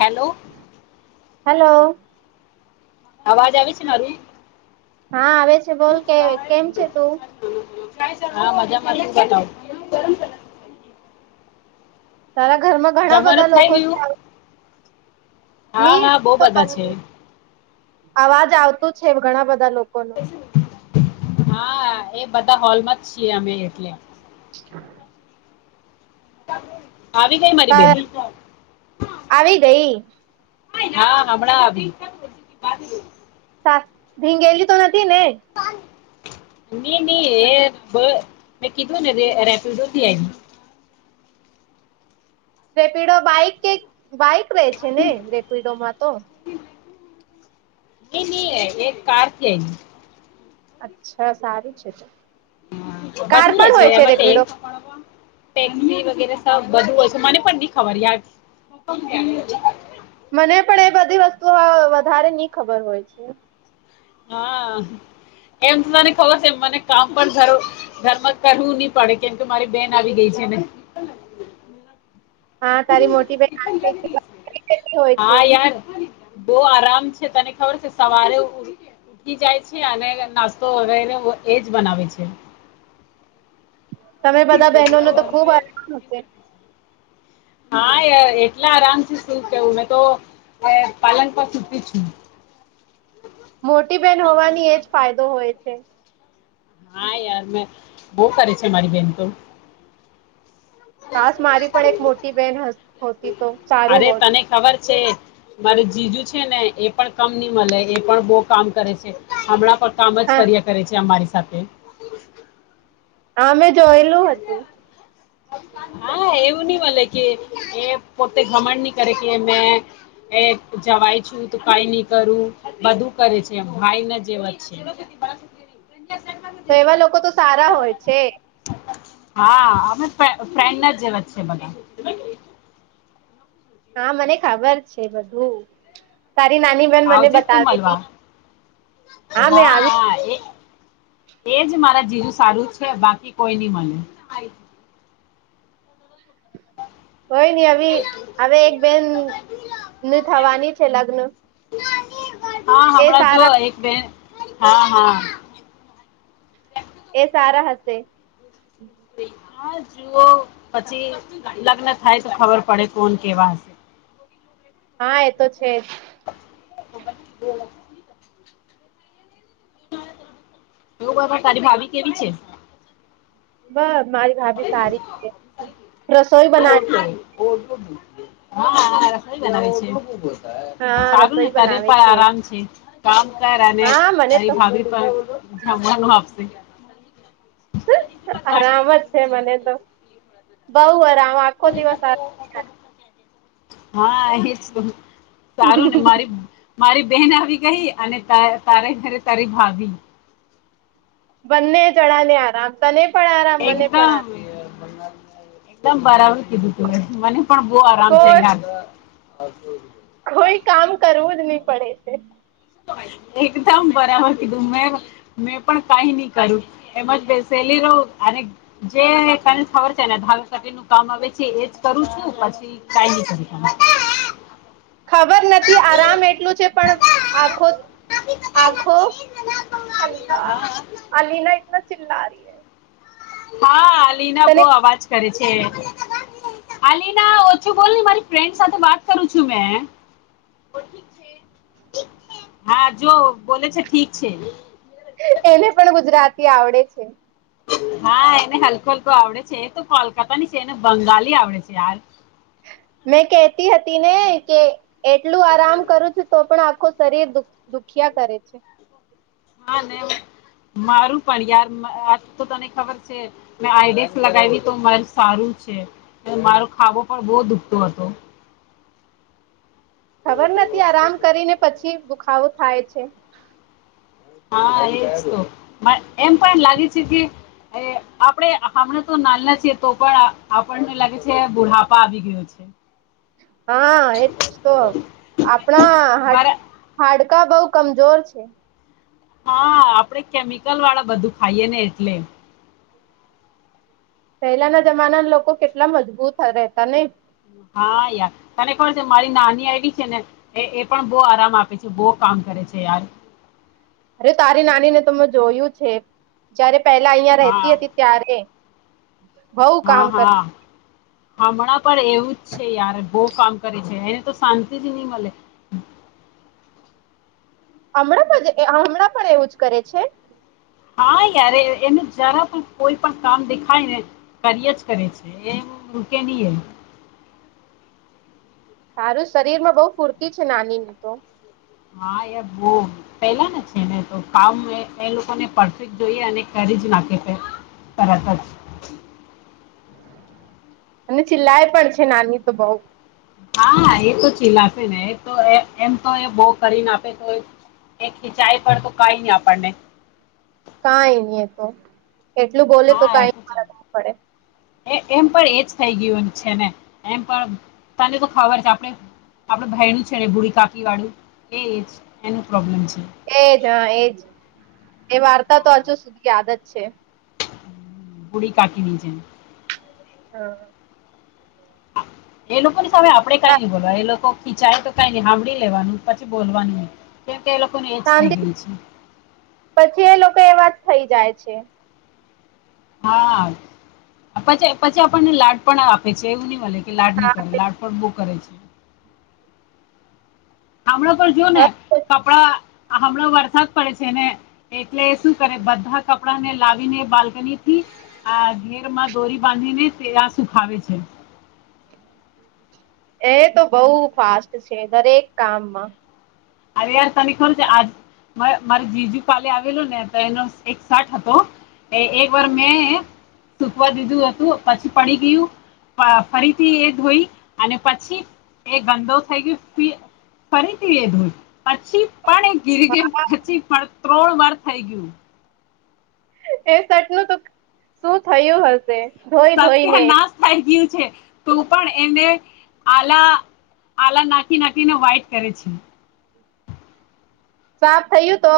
Hello. Hello. અવાજ આવે છે, મારી હા આવે છે, બોલ કે કેમ છે, તું. હા મજામાં તારા ઘરમાં ઘણા બધા જમવાનું થઈ લોકો છે. ગયું હા ની હા બહુ બધા છે અવાજ આવતું છે, ઘણા બધા લોકો હા એ બધા હોલમાં જ છીએ, અમે એટલે [unintelligible] આવી ગઈ મારી બેન હ આવી ગઈ હમણાં આવી. ભીંગેલી તો નથી ને ની ની એ મે કીધુંને ર રેપિડોથી આવી. રેપિડો બાઈક કે બાઈક રે છે, ને રેપિડોમાં તો નહી એક કાર કે, અચ્છા સારું છે તો. [unintelligible] કાર પણ હોય છે રેપિડો ટેક્સી વગેરે સાવ બધું હોય છે, મને પણ ની ખબર યાર. મને પણ એ બધી વસ્તુઓ વધારે ની ખબર હોય છે. હા. એમ મને ખબર છે, મને કામ પર ભરો ધરમાં કરવું ની પડે કેમ કે મારી બેન આવી ગઈ છે. [unintelligible] હા, તારી મોટી બેન [unintelligible] હોય છે. બઉ આરામ છે. તને ખબર છે, સવારે ઉ ઉઠી જાય છે. અને નાસ્તો [unintelligible] એ જ બનાવે છે. તમે બધા બેહનો ને તો ખુબ આરામ હશે. હા, એ એટલા આરામથી શું કેવું મેં તો પાલન પર સુતી છું. [inaudible] મોટી બેન હોવાની એજ ફાયદો હોય છે. હા, યાર મે બઉ કરે છે મારી બેન તો. કાસ મારી પણ એક મોટી બેન હસ હોતી તો સારું અરે હોત. તને ખબર છે. મારે જીજુ છે ને એ પણ કમ ની મલે એ પણ બઉ કામ કરે છે. હમણાં કામ જ હા કર્યા કરે છે, અમારી સાથે. અમે જોયલું હતું. હા, એવું ની મલે કે એ પોતે ઘમંડ ની કરે કે એમને એ જવાય છું તો કાઈ ની કરું. બધુ કરે છે એમ ભાઈ ના જેવા છે. [inaudible] તો એવા લોકો તો સારા હોય છે. ફે ફ્રેન્ડના જેવા જ છે બધા. હા, મને ખબર છે બધું. તારી નાની બેન મને આવજે તું મળવા બતાવેલી. હા, મેં આવી. એ જ મારા જેવું સારું છે, બાકી કોઈ ની મલે. કોઈ ની અવી અવે એક બેન ને થવાની છે લગ્ન. હા, એ હમણા જો સારા એક બે હા, હા. એ સારા હશે. હા, જુઓ પછી લગ્ન થાય તો ખબર પડે કોણ કેવા હશે. હા, એ તો છે જ. એવું બોલ બોલ તારી ભાભી કેવી છે? બસ, મારી ભાભી સારી છે. રસોઈ બનાવે [inaudible] હા [unintelligible] હા. સારું ને રસોઈ તને બનાવે પણ આરામ છે. કામ કર અને હા મને તારી તો ભાભી પણ [unintelligible] આપશે. આરામ જ છે મને તો. બઉ આરામ આખો દિવસ હા, એ જ તો. સારું ને મારી મારી બેન આવી ગઈ અને તા-તારે ઘરે તારી ભાભી. બંને જણાને આરામ. તને પણ આરામ મને પણ એકદમ. આરામ એકદમ, બરાબર કીધુ તુ મે. મને પણ બઉ આરામ કો છે યાર. કોઈ કામ કરવું જ નહી પડે છે. એકદમ બરાબર કીધું મેં મેં પણ કઈ નહી કર્યું એમજ બેસેલી જે તને ખબર છે ને ધાવ નું કામ આવે છે એજ કરું છું પછી કાયલી શ ત ખબર નથી આરામ એટલું છે પણ આખો આખો અલ્લા હા અલીના એતના ચિલ્લા રહી હૈ હા લિના બહ અવાજ કરે છે આલીના ઓછું બોલ ને મારી ફ્રેન્ડ સાથે વાત કરું છું મે હા જો બ છે ઠીક છે એને પણ ગુજરાતી આવડે છે હા એને હલકો હલકો આવડે છે તો કોલકાતા ની છે એને બંગાળલી આવડે છે યાર મેં કેતી હતી ને કે એટલું આરામ કરું છું તો પણ આખો શરીર દુ દુખિયા કરે છે હા ને મારું પણ યાર આજ તો તને ખબર છે મે આઈડીક્ષ લગાવી તો મા સારું છે મારો ખાવો પણ બહુ દુખતો હતો હ ખબર નથી આરામ કરીને પછી દુખાવો થાય છે હા એજ તો પણ એમ પણ લાગે છે કે એ આપણે હમણા તો નાલના છીએ તો પણ આપણને લાગે છે બુઢાપા આવી ગયો છે હા એજ તો આપણા હા બર હાડ કકા બઉ કમજોર છે હા આપણેે કેમિકલ વાળા બધું ખાઈએ ને એટલે પહેલાના જમાના લોકો કેટલા મજબૂત રહેતા ને હા યાર તને ખબર છે મારી નાની આઈવી છે ને એ પણ બો આરામ આપે છે બહ કામ કરે છે યાર હ અરે તારી નાની ને તો મે જોયું છે જયારે પેલા અહિયાં હા રહેતી હતી ત્યારે બઉ હા કામ કર હા હમણાં પણ એવું છે યાર બોહ કામ કરે છે એને તો શાંતિ જ નહી મળે હમણાં પણ હમણાં પણ એવું જ કરે છે નય એને જરા પણ કોઈ પણ કામ દેખાય ને કર્યા જ કરે છે એ કે [inaudible] સારું શરીર માં બહુ ફુરતી છે નાનીને તો હા યાર બો પેલા ને છે ને તો કામ એ લોકોને પરફેક્ટ જોઈએ અને કરી જ નાખે પેલા તરત જ અને ચિલાય પણ છે નાની તો બઉ હા એ તો ચીલ આપે ને એ તો એમ તો એ બા કરીને આપે તો એક ખિંચાઈ પર તો કાઈ નહી આપણને કાઈ ની એતો એટલું બોલે તો હા એ કઈ ની છે. ફરક પડે એ એમ પણ એજ થઈ ગયું છે ને એમ પણ તને તો ખબર છે આપડે આપડે ભાઈ નું છે ને ભુડી કાકી વાળું એ એનું પ્રોબ્લેમ છે એજ હા એજ એ વાર્તા તો હા, હજુ સુધી યાદ જ છે પુડી કાકી ની જેમ હ એ લોકો ની સામે આપડે કઈ નય બોલવાય એ લોકો ચાય તો કઈ નઈ સાંભળી લેવાનું પછી બોલવાનું નય શાંતિ પછી એ લોકો એવા જ થઈ જાય છે હા પી પછી આપણને લાડ પણ આપે છે એવું નહી મલે કે કે લાડ ની કરે હા લાડ પર બો કરે છે હામણાં પર જોઓ ને કપડા હમણાં વરસાદ પડે છે ને એટલે શું કરે બધા કપડાં ને લાવીને બાલ્કની થી આ ઘેર માં દોરી બાંધી ને તે આ સુુંખાવે ખાવે છે એ તો બહુ ફાસ્ટ છે દરેક કામમાં અરેયાર તને ખરું છે આજ મારે જીજુ કલે આવેલો ને તો એનો એક સાઠ હતો એ એક વાર મેં સુકવા દીધું હતું પછી પડી ગયું ફરીથી એ ધોઈ અને પછી એ ગંદો થઈ ગયો ફરીથી એ ધૂલ પછી પણ એ ગીર ગયા પછી પણ ત્રોણ વાર થઈ ગયું એ સેટ નું તો શું થયું હશે ધોઈ સત્ય ધોઈને નાશ થાય ગયું છે તો પણ એને આલા આલા નાખી નાખીને વાઇટ કરે છે સાફ થયું તો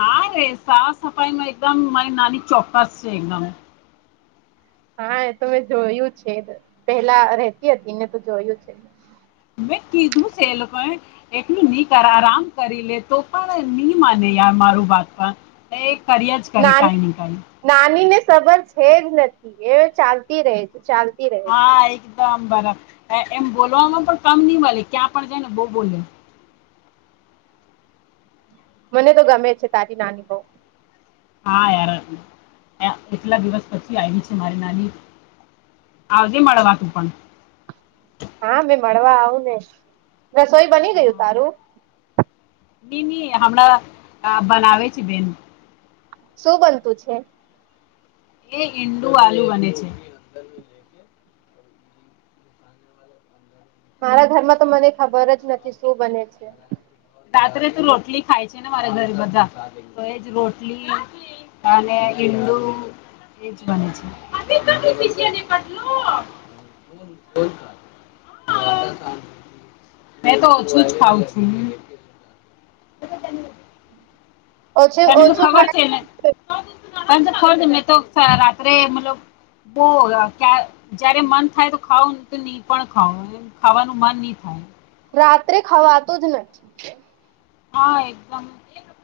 હા રે સાફ સફાઈ ન એકદમ મારી નાની ચોક્કસ છે એકદમ હા એ તો મેં જોયું છે પેલા રતી હતી ને તો જોયું છે મેં કીધું છે એ લોકો એટલું નહી કર આરામ કરી લે તો પણ નહી માને ય મારું બાત એ કર્ય જ કરે કઈ નને કઈ ખબર છે જ નથી એ ચાલતી રહે છે ચાલતી રહે છે. હા એકદમ બરા એમ બોલવામાં પણ કામ નહી મળ ક્યાં પણ જાય ને બહ બોલે મને તો ગમે છે તારી નાની બઉ હા યાર કેટલા દિવસ પછી આવી છે મારી નાની આવજે હા મેં મળવા આવું ને રસોઈ બની ગયું તારું બમ હણા બનાવેે છે બેન શું બનતું છે એ ઇંડુ આલુ બને છે મારા ઘરમાં તો મને ખબર જ નથી શું બને છે રાત્રે તો રોટલી ખાય છે ને મારા ઘરે બધા તો એજ રોટલી તને એડું એ જ છે [unintelligible] મે તો ઓછું જ ખાવઉં છું તને [unintelligible] ઓછું તને તો ઓછું ખબર છે ને ખાય અંત ખ મેં તો રાત્રે મતલબ બહુ જયારે મન થાય તો ખાાવ ને તો નહી પણ ખાવ એ ખાવાનું માન નહ થાય રાત્રે ખાવાતું જ નથી હા એકદમ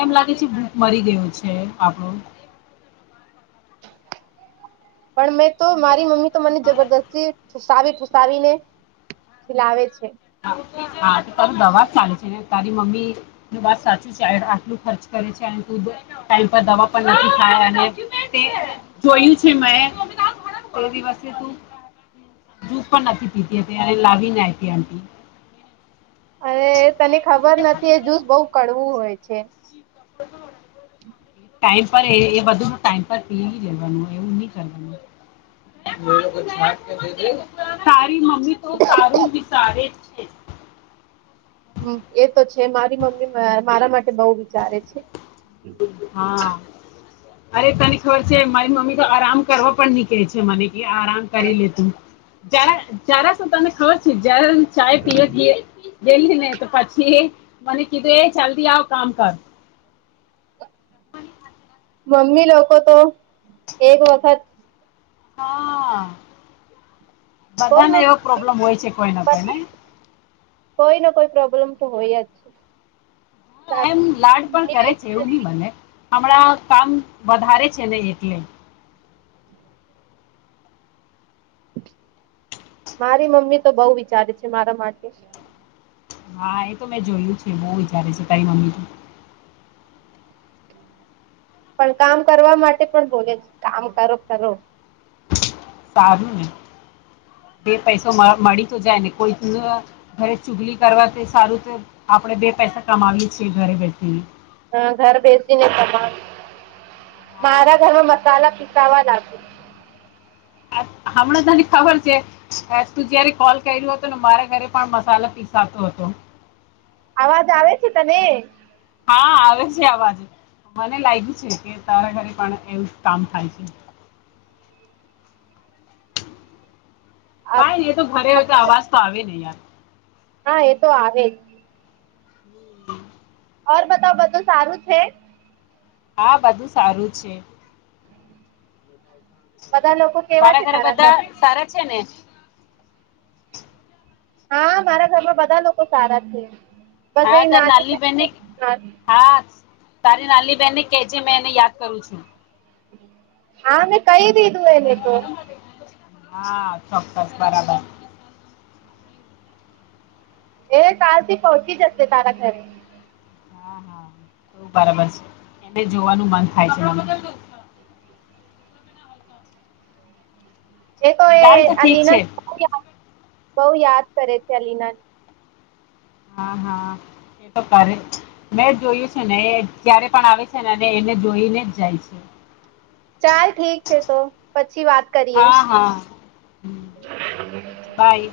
એમ લાગે છે ભૂખ મરી ગયું છે આપણું પણ મેં તો મારી મમ્મી તો મને જબરદસ્તી ફઠુસાવીઠસાવીને ખિલાવે છે હા તો તારું દવા જ ચાલે છેને તારી મમ્મી ન વાત સાચું છે આટલું ખર્ચ કર ટવા થ જોયું છે મે થો દિવસે તું જૂસ પણ નથી પીતી હતી અને લાવી ના હતી આ અ તને ખબર નથી એ જૂસ બહુ કડવું હોય છે હમ ટાઈમ પર એ બધું ન ટાઈમ પર પી લેવાનું એવું નહી કરવાનું તારી મમ્મી તો સારું જ વિચારે છે એ તો છે મારી મમ્મી મારા માટે બહ વિચારે છે હા અરે તને ખબર છે મારી મમ્મી તો આરામ કરવા પણ ની કહે છે મને એ આરામ કરી લેતું જ જરા શું તને ખબર છે જ ચ પી દીએ ગેલી ને તો પછી મને કીધું એ ચલ્દી આવ કામ કર મમ્મી લોકો તો એક વખત હા બધા કોઈ ને એવો મમ્મી પ્રોબ્લેમ હોય છે કોઈને કોઈને કોઈને કોઈ પ્રોબ્લેમ તો હોયયા જ છે. હા એમ લાડ પણ કરે છે એવું નહી મને હમણાં કામ વધારે છે નહી એટલે હમ મારી મમ્મી તો બહુ વિચારે છે મારા માટે હા એ તો મેં જોયું છે બહુ વિચારે છે તારી મમ્મી તો હમ પણ કામ કરવા માટે પણ બોલે છે કામ કરો કરો સારું ને બે પૈસો મળી તો જાય ને કોઈ ઘરે ચુગલી કરવા તે સારું તે આપણે બે પૈસા કમાવીએ છીએ ઘરે બેઠીને હા ઘર બેસીને કમાવીએ હા મારા ઘરમાં મસાલા દવા લાગુ હમણાં તને ખબર છે, તું જયારે કોલ કર્યું હતો ને મારા ઘરે પણ મસાલા પીસા તો હતો. અવાજ આવે છે તને હા આવે છે અવાજ મને લાગ્યું છે કે તારા ઘરે પણ એવું જ કામ થાય છે કઈ એ તો ઘરે હો તો અવાજ હા તો આવે નહી યાર હા એ તો આવે ઓર બતાવ બધું સારું છે હા બધું સારું છે. બધા લોકો કેવા તારા છે ઘરે ઘર બધા સારા છે ને હા મારા ઘરમાં બધા લોકો સારા છે. બસ હા એ તારી નાની બહેને હા તારી નાની બેહેનને કેજે મેં એને યાદ કરું છું. હા મેં કહી દીધું એને તો હા ચોક્કસ બરાબર. એ કાલથી પહોંચી જશે તારા ઘરે બરાબર છે એને જોવાનું મન થાય છે, મને એ તો એ ચાલ ઠીક અલીના છે ને બહુ યાદ કરે છે અલીના હા હા એ તો કરે જ છે, મેં જોયું છે ને એ જ્યારે પણ આવે છે ને એનું જોઈને જ જાય છે. ચાલ ઠીક છે, તો પછી વાત કરીએ [inaudible] હા હા હમ, ઠીક છે બાય.